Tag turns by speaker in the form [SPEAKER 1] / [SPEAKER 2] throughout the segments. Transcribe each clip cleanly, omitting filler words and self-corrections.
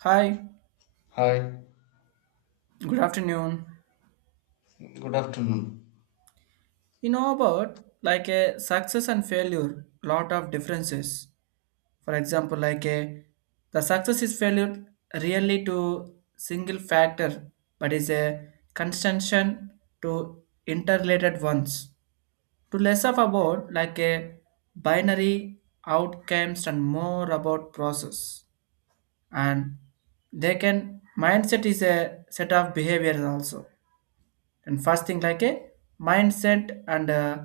[SPEAKER 1] Hi,
[SPEAKER 2] Hi,
[SPEAKER 1] good afternoon.
[SPEAKER 2] good afternoon.
[SPEAKER 1] You know about like a success and failure, lot of differences. For example, like a the success is failure really to single factor, but is a conjunction to interrelated ones. To less of about like a binary outcomes and more about process. And they can mindset is a set of behaviors also, and first thing like a mindset and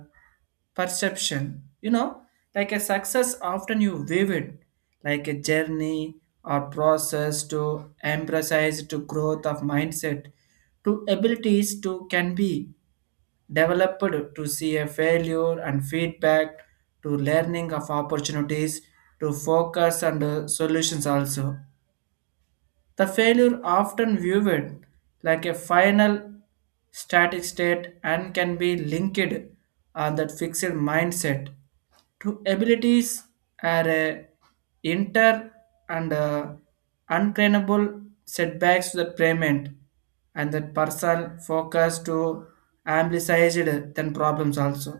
[SPEAKER 1] perception you know like a success often you view it like a journey or process to emphasize to growth of mindset, to abilities to can be developed, to see a failure and feedback, to learning of opportunities, to focus and solutions also. The failure often viewed like a final static state and can be linked on that fixed mindset, to abilities are a inter and unclaimable setbacks to the payment, and that person focus to amplified than problems also.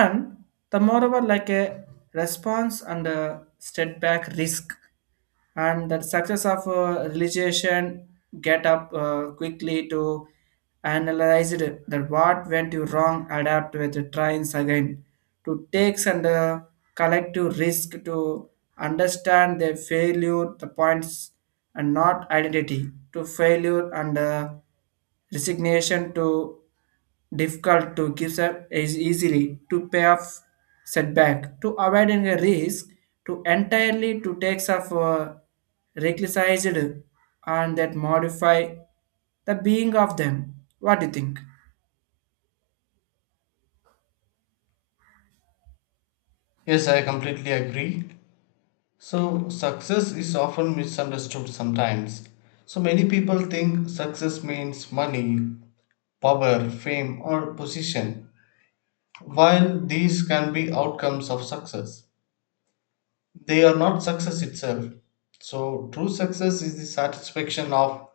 [SPEAKER 1] And the moreover like a response and a step back risk, and that success of realization get up quickly to analyze it that what went you wrong, adapt with the tries again, to takes and collective risk to understand their failure the points, and not identity to failure and resignation to difficult to give up is easily to pay off setback, to avoiding a risk, to entirely to take off recklessized, and that modify the being of them. What do you think?
[SPEAKER 2] Yes, I completely agree. So, success is often misunderstood sometimes. So, many people think success means money, power, fame, or position, while these can be outcomes of success. They are not success itself. So, true success is the satisfaction of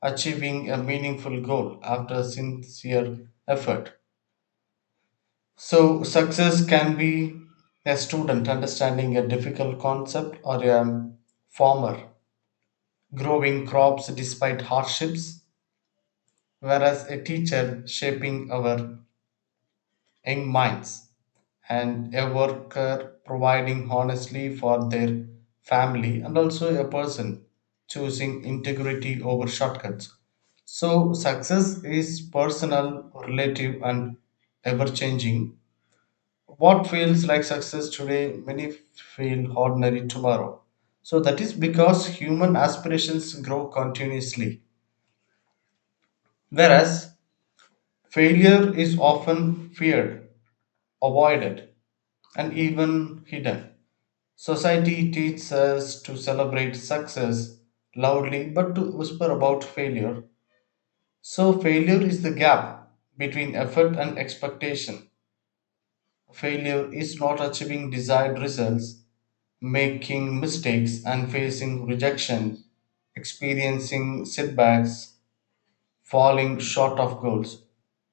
[SPEAKER 2] achieving a meaningful goal after sincere effort. So, success can be a student understanding a difficult concept or a farmer growing crops despite hardships, whereas a teacher shaping our young minds and a worker providing honestly for their family and also a person choosing integrity over shortcuts. So, success is personal, relative, and ever changing. What feels like success today many feel ordinary tomorrow, so that is because human aspirations grow continuously. Whereas failure is often feared, avoided, and even hidden. Society teaches us to celebrate success loudly but to whisper about failure. So failure is the gap between effort and expectation. Failure is not achieving desired results, making mistakes and facing rejection, experiencing setbacks, falling short of goals.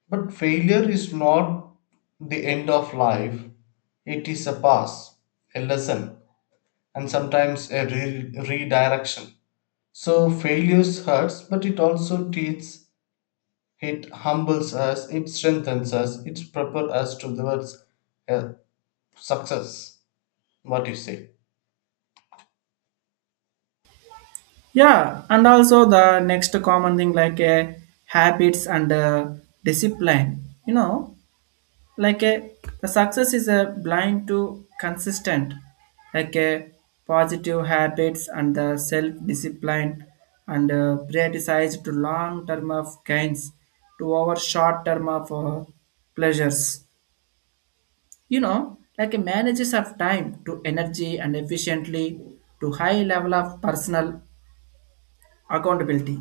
[SPEAKER 2] But failure is not the end of life, it is a pass, a lesson, and sometimes a redirection. So, failure hurts, but it also teaches, it humbles us, it strengthens us, it prepares us towards uh, success. What do you say?
[SPEAKER 1] Yeah, and also the next common thing like habits and discipline, you know, like a the success is a blind to consistent like a positive habits and the self discipline, and prioritize to long term of gains to our short term of pleasures. You know, like a manages of time to energy and efficiently, to high level of personal accountability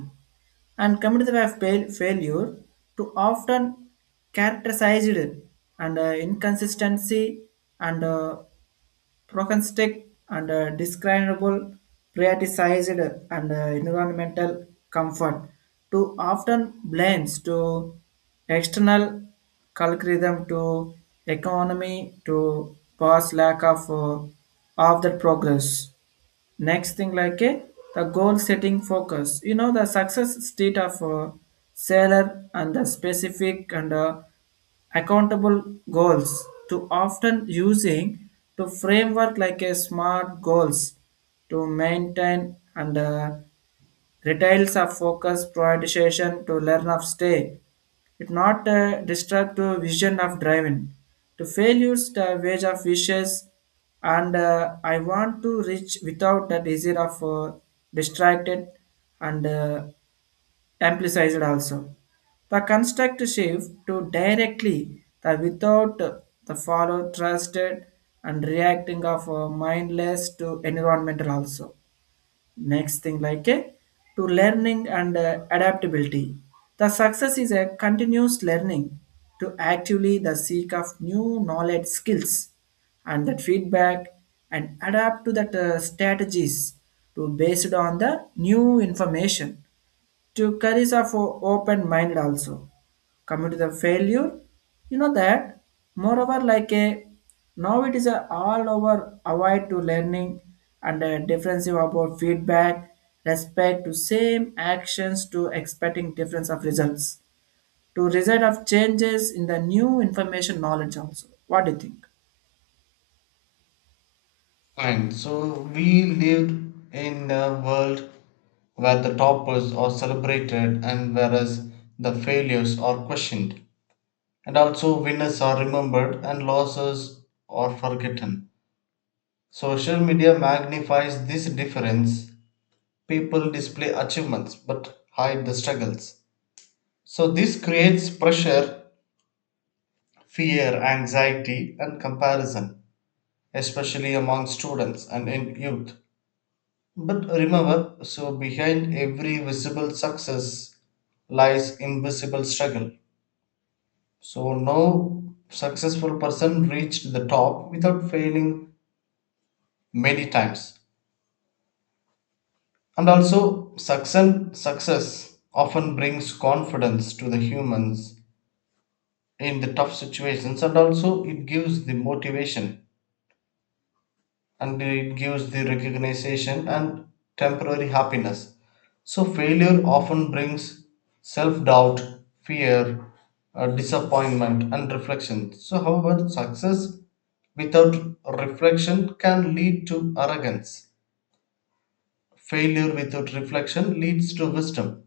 [SPEAKER 1] and committed by failure to often characterized and inconsistency and prognostic and describable, prioritized and environmental comfort, to often blames to external algorithm, to economy, to past lack of the progress. Next thing like a the goal setting focus. You know the success state of a seller and the specific and accountable goals, to often using to framework like a smart goals, to maintain and Retails of focus prioritization to learn of stay. It not distract to vision of driving. To failures the wage of wishes and I want to reach without that easier of distracted and amplified also. The construct shift to directly the without the follow trusted and reacting of mindless to environmental also. Next thing like a to learning and adaptability, the success is a continuous learning, to actively the seek of new knowledge skills and that feedback, and adapt to that strategies to based on the new information, to carries of open mind also. Coming to the failure, you know that moreover like a now it is a all over avoid to learning and a differensive about feedback, respect to same actions to expecting difference of results, to result of changes in the new information knowledge also. What do you think?
[SPEAKER 2] Fine. So we lived in a world where the toppers are celebrated and whereas the failures are questioned. And also winners are remembered and losses are forgotten. Social media magnifies this difference. People display achievements but hide the struggles. So this creates pressure, fear, anxiety, and comparison, especially among students and in youth. But remember, so behind every visible success lies invisible struggle. So no successful person reached the top without failing many times. And also success often brings confidence to the humans in the tough situations and also it gives the motivation and it gives the recognition and temporary happiness. So, failure often brings self doubt, fear, disappointment, and reflection. So, however, success without reflection can lead to arrogance. Failure without reflection leads to wisdom.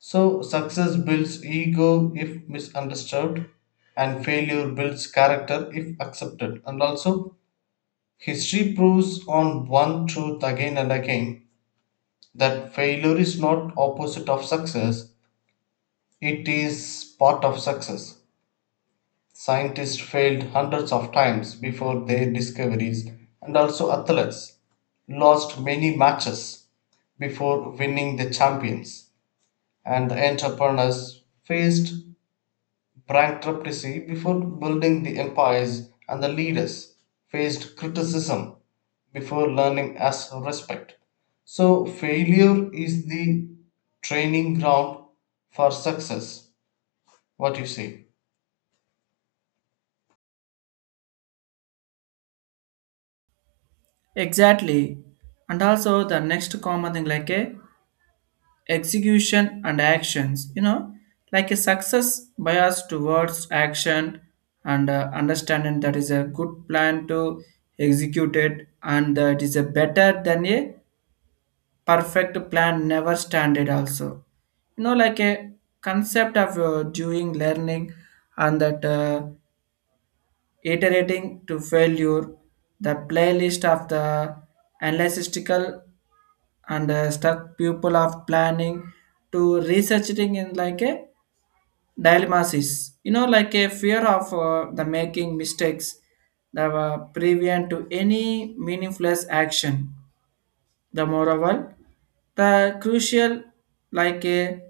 [SPEAKER 2] So, success builds ego if misunderstood, and failure builds character if accepted. And also, history proves on one truth again and again that failure is not opposite of success, it is part of success. Scientists failed hundreds of times before their discoveries and also athletes lost many matches before winning the champions and entrepreneurs faced bankruptcy before building the empires, and the leaders faced criticism before learning as respect. So, failure is the training ground for success. What you say?
[SPEAKER 1] Exactly. And also the next common thing like a execution and actions, you know, like a success bias towards action and understanding that is a good plan to execute it, and it is a better than a perfect plan never standard also. You know, like a concept of doing learning and that iterating to failure, the playlist of the analytical and stuck pupil of planning, to researching in like a dilemmas, is, you know, like a fear of the making mistakes that were prevent to any meaningless action. The moreover, the crucial like a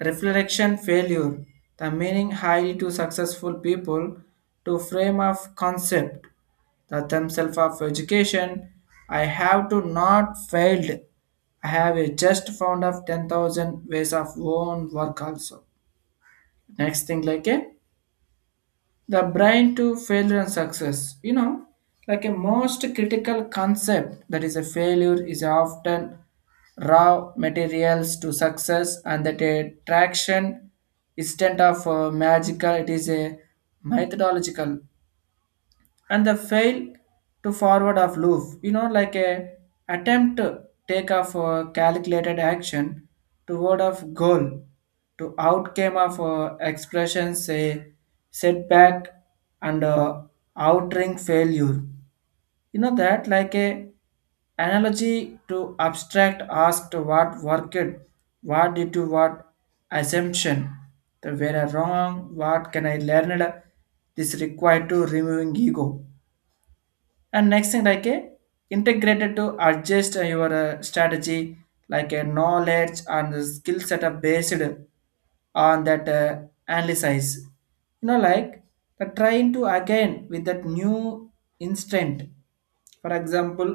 [SPEAKER 1] reflection failure, the meaning highly to successful people, to frame of concept, the themselves of education. I have to not failed. I have a just found of 10,000 ways of own work also. Next thing like a the brain to failure and success, you know, like a most critical concept that is a failure is often raw materials to success, and that a traction instead of magical, it is a methodological and the fail to forward of loop. You know, like a attempt to take off a calculated action toward of goal, to outcome of expression, say setback and outring failure. You know that like a analogy to abstract, asked what worked, what did you, what assumption, the where I wrong, what can I learn it? This required to removing ego. And next thing like a integrated to adjust your strategy, like a knowledge and the skill setup based on that analysis, you know, like the trying to again with that new instant. For example,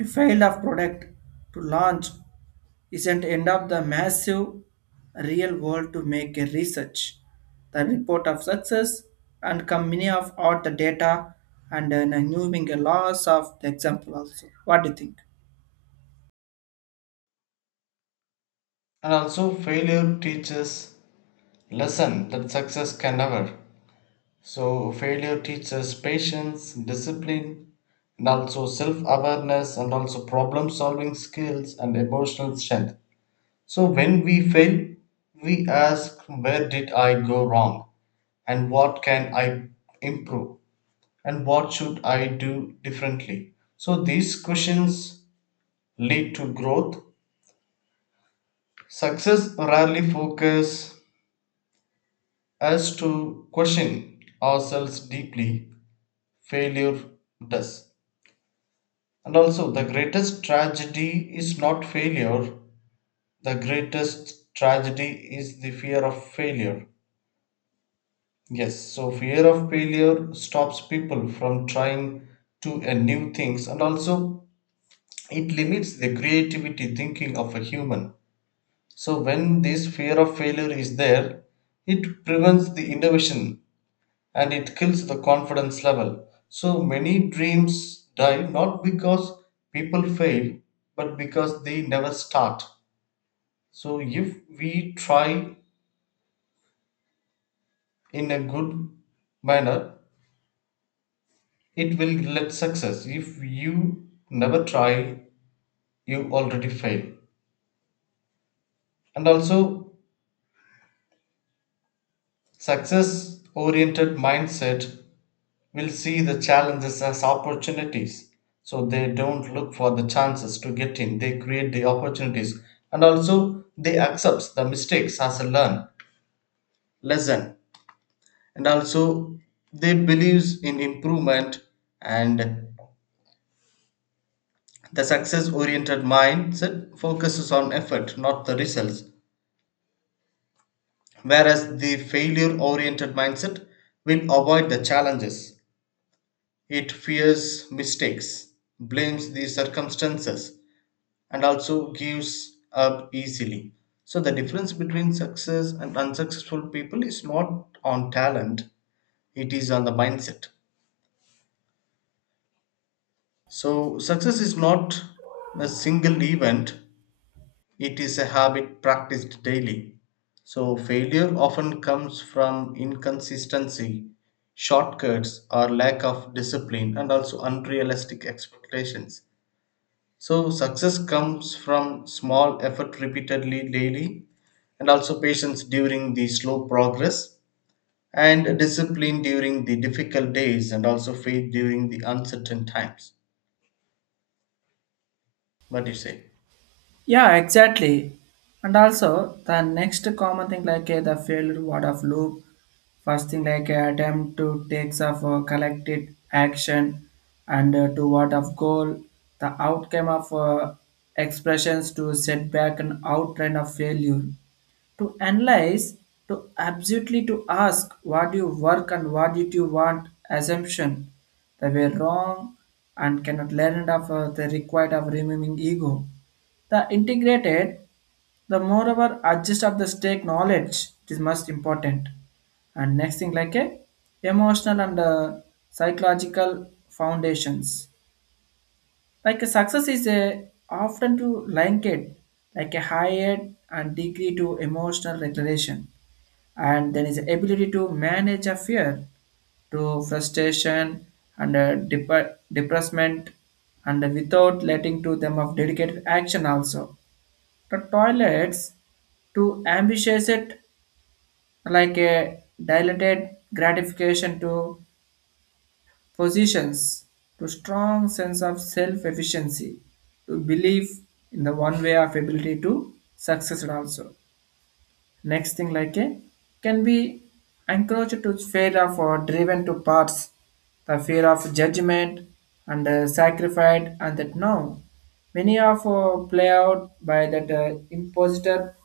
[SPEAKER 1] a fail of product to launch isn't end of the massive real world to make a research. The report of success and come many of all the data, and then a new being a loss of the example also. What do you think?
[SPEAKER 2] And also, failure teaches lesson that success can never. So, failure teaches patience, discipline, and also self awareness, and also problem solving skills and emotional strength. So when we fail, we ask where did I go wrong and what can I improve and what should I do differently. So these questions lead to growth. Success rarely focuses us to question ourselves deeply. Failure does. And also the greatest tragedy is not failure. The greatest tragedy is the fear of failure. Yes, so fear of failure stops people from trying to new things and also it limits the creativity thinking of a human. So when this fear of failure is there, it prevents the innovation and it kills the confidence level. So many dreams die not because people fail, but because they never start. So if we try in a good manner, it will let success. If you never try, you already fail. And also, success oriented mindset will see the challenges as opportunities. So they don't look for the chances to get in, they create the opportunities. And also, they accept the mistakes as a learn lesson. And also, they believes in improvement and the success oriented mindset focuses on effort, not the results. Whereas the failure oriented mindset will avoid the challenges. It fears mistakes, blames the circumstances, and also gives up easily. So, the difference between success and unsuccessful people is not on talent, it is on the mindset. So, success is not a single event, it is a habit practiced daily. So, failure often comes from inconsistency, shortcuts, or lack of discipline, and also unrealistic expectations. So, success comes from small effort repeatedly daily, and also patience during the slow progress, and discipline during the difficult days, and also faith during the uncertain times. What do you say?
[SPEAKER 1] Yeah, exactly. And also the next common thing like the failed word of loop, first thing like attempt to takes of collected action and toward of goal, the outcome of expressions to setback and outline of failure, to analyze to absolutely to ask what you work and what did you want assumption they were wrong, and cannot learn of the required of removing ego, the integrated, the moreover adjust of the stake knowledge, it is most important. And next thing like a emotional and psychological foundations, like a success is a often to link it like a higher and degree to emotional regulation, and then is the ability to manage a fear, to frustration and depressment and without letting to them of dedicated action also. The toilets to ambitious it like a dilated gratification to positions, to strong sense of self-efficiency, to belief in the one way of ability to success it also. Next thing like a can be encouraged to fear of or driven to parts, the fear of judgment and sacrifice, and that now many of play out by that imposter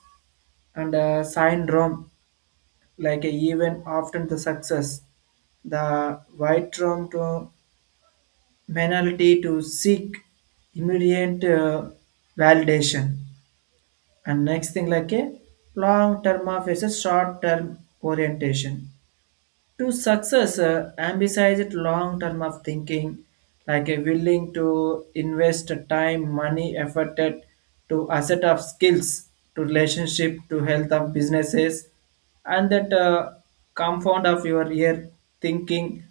[SPEAKER 1] and syndrome, like a even often the success the white room to Mentality to seek immediate validation. And next thing like a long term of is a short term orientation. To success, emphasize long term of thinking, like a willing to invest time, money, effort to asset of skills, to relationship, to health of businesses, and that compound of your year thinking,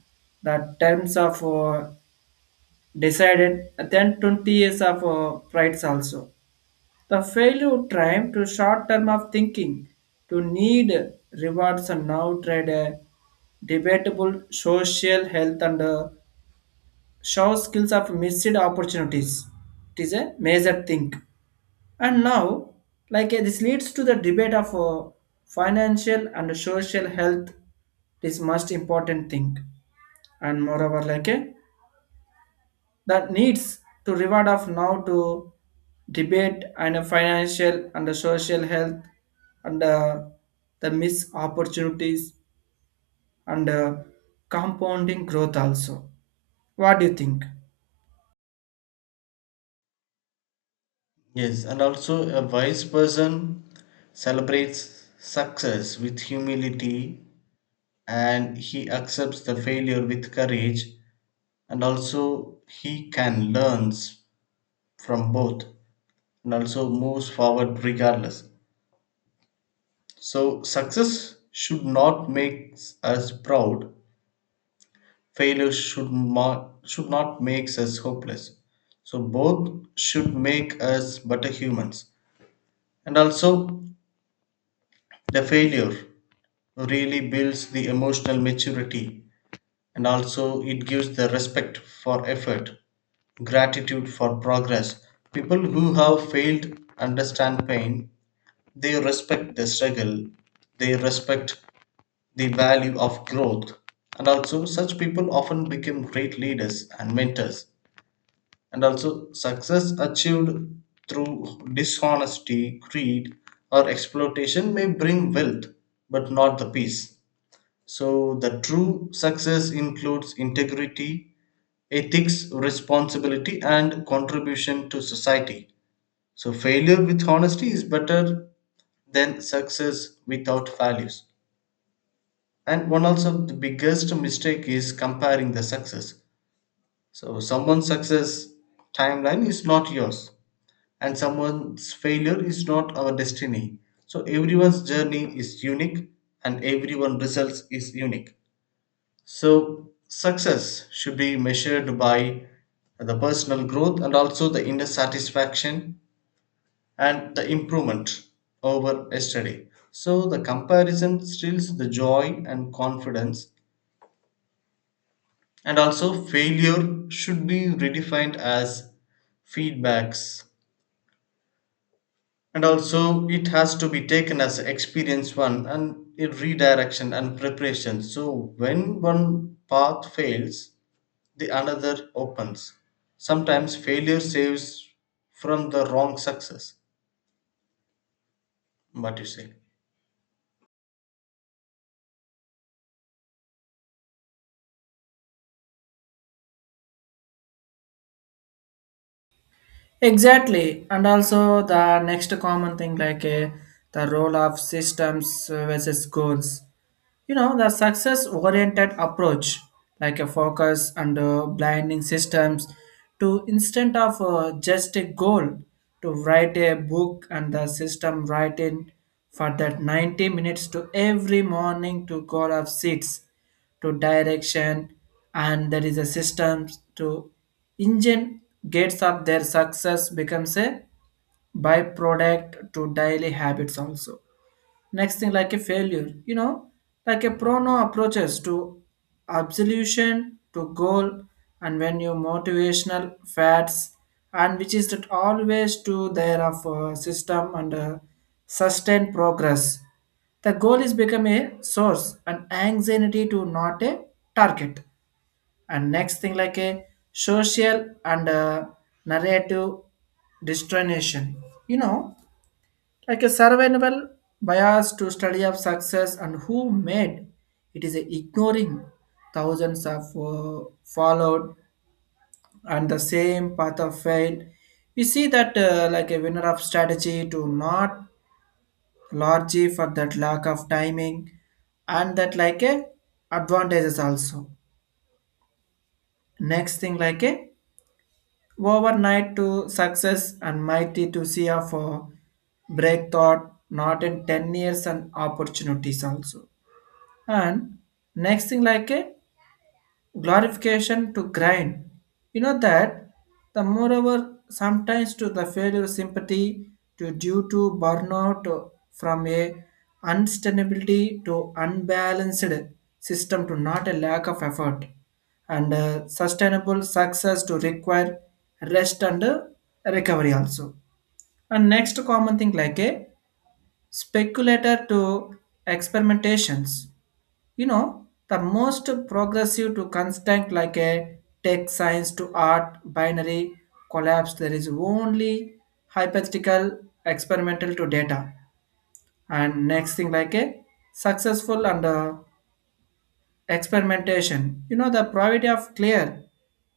[SPEAKER 1] the terms of decided then 20 years of prides also. The failure time to short term of thinking to need rewards and now trade a debatable social health and show skills of missed opportunities. It is a major thing. And now, like this leads to the debate of financial and social health. This most important thing. And moreover, like a that needs to reward of now to debate and a financial and a social health and the missed opportunities and compounding growth also. What do you think?
[SPEAKER 2] Yes, and also a wise person celebrates success with humility and he accepts the failure with courage and also he can learns from both and also moves forward regardless. So success should not make us proud. Failure should not makes us hopeless. So both should make us better humans. And also the failure really builds the emotional maturity and also it gives the respect for effort, gratitude for progress. People who have failed understand pain, they respect the struggle, they respect the value of growth, and also such people often become great leaders and mentors. And also, success achieved through dishonesty, greed, or exploitation may bring wealth but not the peace. So, the true success includes integrity, ethics, responsibility, and contribution to society. So, failure with honesty is better than success without values. And one also of the biggest mistake is comparing the success. So, someone's success timeline is not yours, and someone's failure is not our destiny. So, everyone's journey is unique, and everyone's results is unique. So, success should be measured by the personal growth and also the inner satisfaction and the improvement over yesterday. So, the comparison steals the joy and confidence, and also failure should be redefined as feedbacks. And also, it has to be taken as experience one and a redirection and preparation. So, when one path fails, the another opens. Sometimes failure saves from the wrong success. What you say?
[SPEAKER 1] Exactly. And also the next common thing like the role of systems versus goals. You know the success oriented approach like a focus and blinding systems to instead of just a goal, to write a book and the system write in for that 90 minutes to every morning to call off seats, to direction, and there is a system to engine gates of their success becomes a byproduct to daily habits also. Next thing, like a failure, you know, like a prono approaches to absolution, to goal, and when you motivational fads, and which is that always to their of a system and a sustained progress. The goal is become a source, an anxiety to not a target. And next thing, like a social and a narrative destination. You know, like a survival bias to study of success and who made it is ignoring thousands of followed and the same path of fail, we see that like a winner of strategy to not largely for that lack of timing and that like a advantages also. Next thing like a overnight to success and mighty to see of break thought not in 10 years and opportunities also. And next thing like a glorification to grind, you know that the moreover sometimes to the failure sympathy to due to burnout from a unsustainability to unbalanced system to not a lack of effort, and sustainable success to require rest and recovery also. And next common thing like a speculator to experimentations, you know, the most progressive to constant like a tech science to art binary collapse, there is only hypothetical experimental to data. And next thing like a successful and experimentation, you know the priority of clear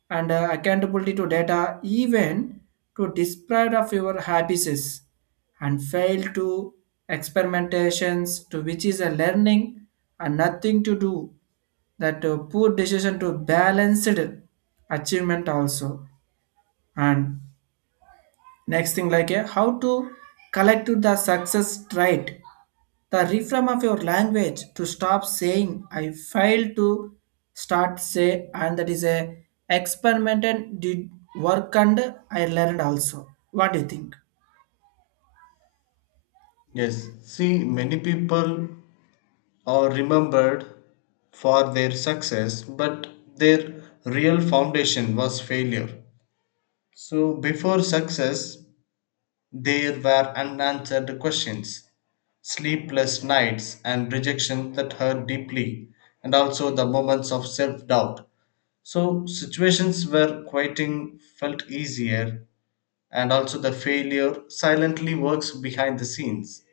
[SPEAKER 1] and accountability to data even to deprive of your habits and fail to experimentations, to which is a learning and nothing to do that poor decision to balanced achievement also. And next thing like a how to collect the success right, the reframe of your language to stop saying I failed, to start say and that is a experiment, and did work and I learned also. What do you think?
[SPEAKER 2] Yes. See, many people are remembered for their success, but their real foundation was failure. So before success, there were unanswered questions, sleepless nights, and rejection that hurt deeply, and also the moments of self doubt. So situations where quieting felt easier, and also the failure silently works behind the scenes,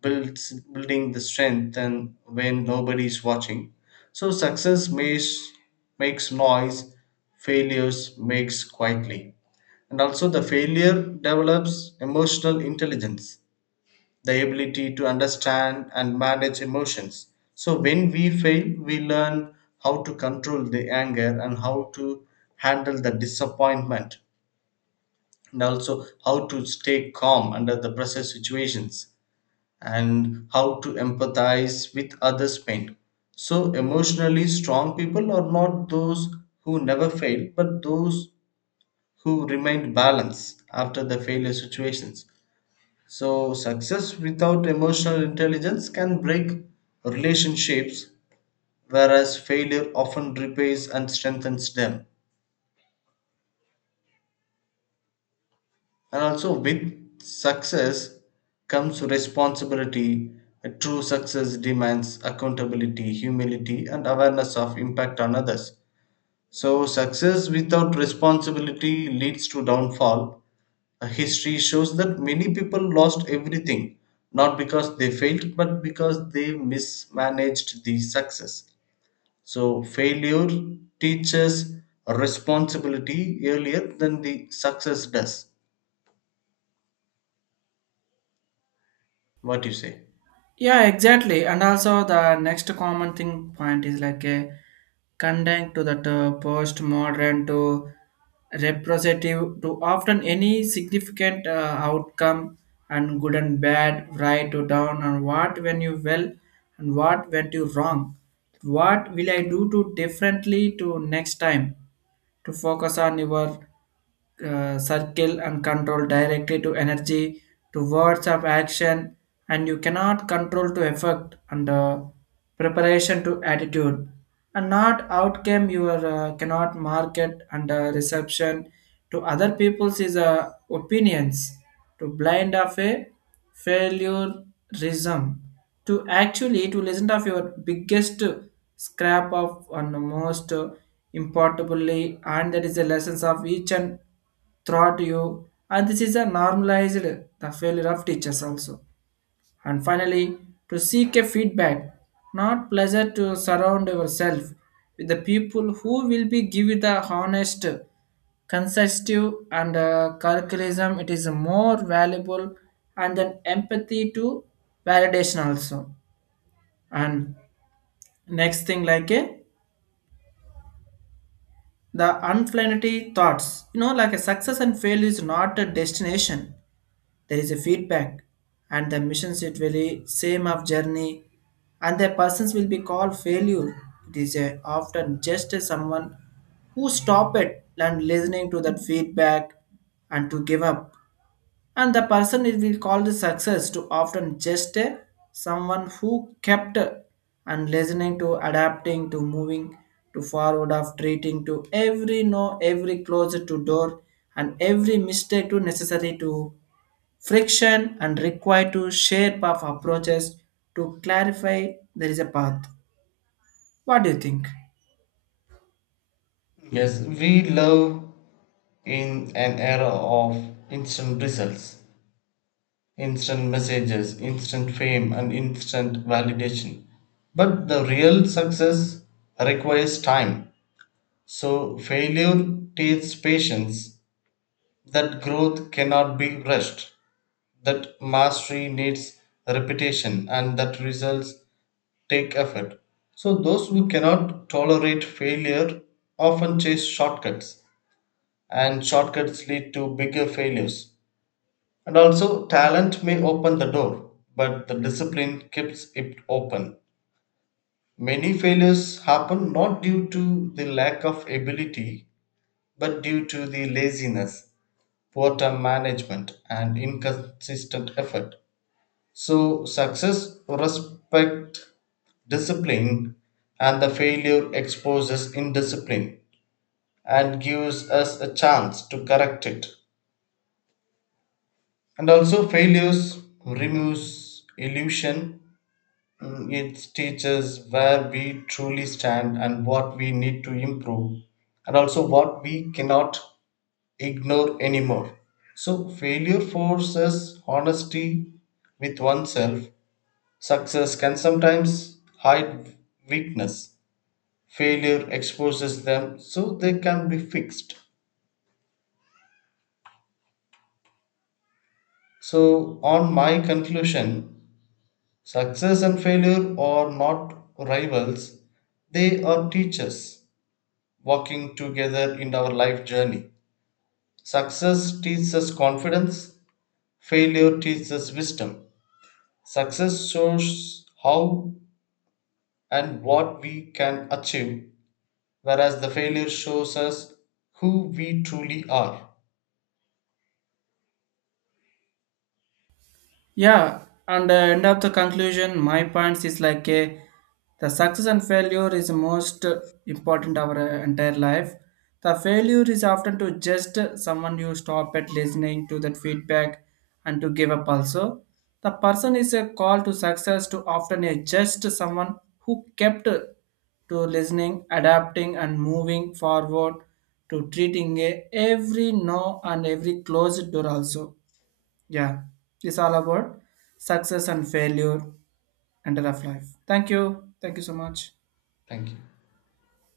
[SPEAKER 2] builds building the strength and when nobody is watching. So success makes noise, failures makes quietly. And also the failure develops emotional intelligence, the ability to understand and manage emotions. So, when we fail, we learn how to control the anger and how to handle the disappointment, and also how to stay calm under the pressure situations and how to empathize with others' pain. So, emotionally strong people are not those who never fail, but those who remain balanced after the failure situations. So, success without emotional intelligence can break relationships, whereas failure often repairs and strengthens them. And also, with success comes responsibility. A true success demands accountability, humility, and awareness of impact on others. So, success without responsibility leads to downfall. History shows that many people lost everything, not because they failed, but because they mismanaged the success. So, failure teaches responsibility earlier than the success does. What do you say?
[SPEAKER 1] Yeah, exactly. And also the next common thing point is like a condemned to that postmodern to representative to often any significant outcome and good and bad, right to down and what when you well and what went you wrong. What will I do to differently to next time? To focus on your circle and control directly to energy to words of action, and you cannot control to effect and preparation to attitude and not outcome, your cannot market and reception to other people's is opinions to blind of a failure reason, to actually to listen of your biggest scrap of and most importantly, and that is the lessons of each and throughout you, and this is a normalized the failure of teachers also. And finally, to seek a feedback not pleasure, to surround yourself with the people who will be give you the honest consistive and curriculum, it is more valuable and then empathy to validation also. And next thing like a the unplanetary thoughts, you know like a success and failure is not a destination, there is a feedback and the missions it will be same of journey, and the persons will be called failure, it is a, often just a someone who stop it and listening to that feedback and to give up, and the person it will call the success to often just a someone who kept and listening to adapting to moving to forward of treating to every no, every close to door and every mistake to necessary to friction and required to shape of approaches to clarify there is a path. What do you think?
[SPEAKER 2] Yes, we live in an era of instant results, instant messages, instant fame, and instant validation. But the real success requires time. So, failure teaches patience, that growth cannot be rushed, that mastery needs repetition, and that results take effort. So, those who cannot tolerate failure often chase shortcuts, and shortcuts lead to bigger failures. And also, talent may open the door, but the discipline keeps it open. Many failures happen not due to the lack of ability, but due to the laziness, poor time management, and inconsistent effort. So, success respect discipline, and the failure exposes indiscipline and gives us a chance to correct it. And also, failures removes illusion. Mm, it teaches where we truly stand and what we need to improve, and also what we cannot ignore anymore. So, failure forces honesty with oneself. Success can sometimes hide weakness, failure exposes them so they can be fixed. So, on my conclusion, success and failure are not rivals, they are teachers, walking together in our life journey. Success teaches us confidence, failure teaches us wisdom. Success shows how and what we can achieve, whereas the failure shows us who we truly are.
[SPEAKER 1] Yeah, and end of the conclusion, my points is like a, the success and failure is most important our entire life. The failure is often to just someone you stop at listening to that feedback and to give up also. The person is a call to success to often a just someone who kept to listening, adapting, and moving forward to treating a every no and every closed door also. Yeah, it's all about success and failure and the rough life. Thank you. Thank you so much.
[SPEAKER 2] Thank you.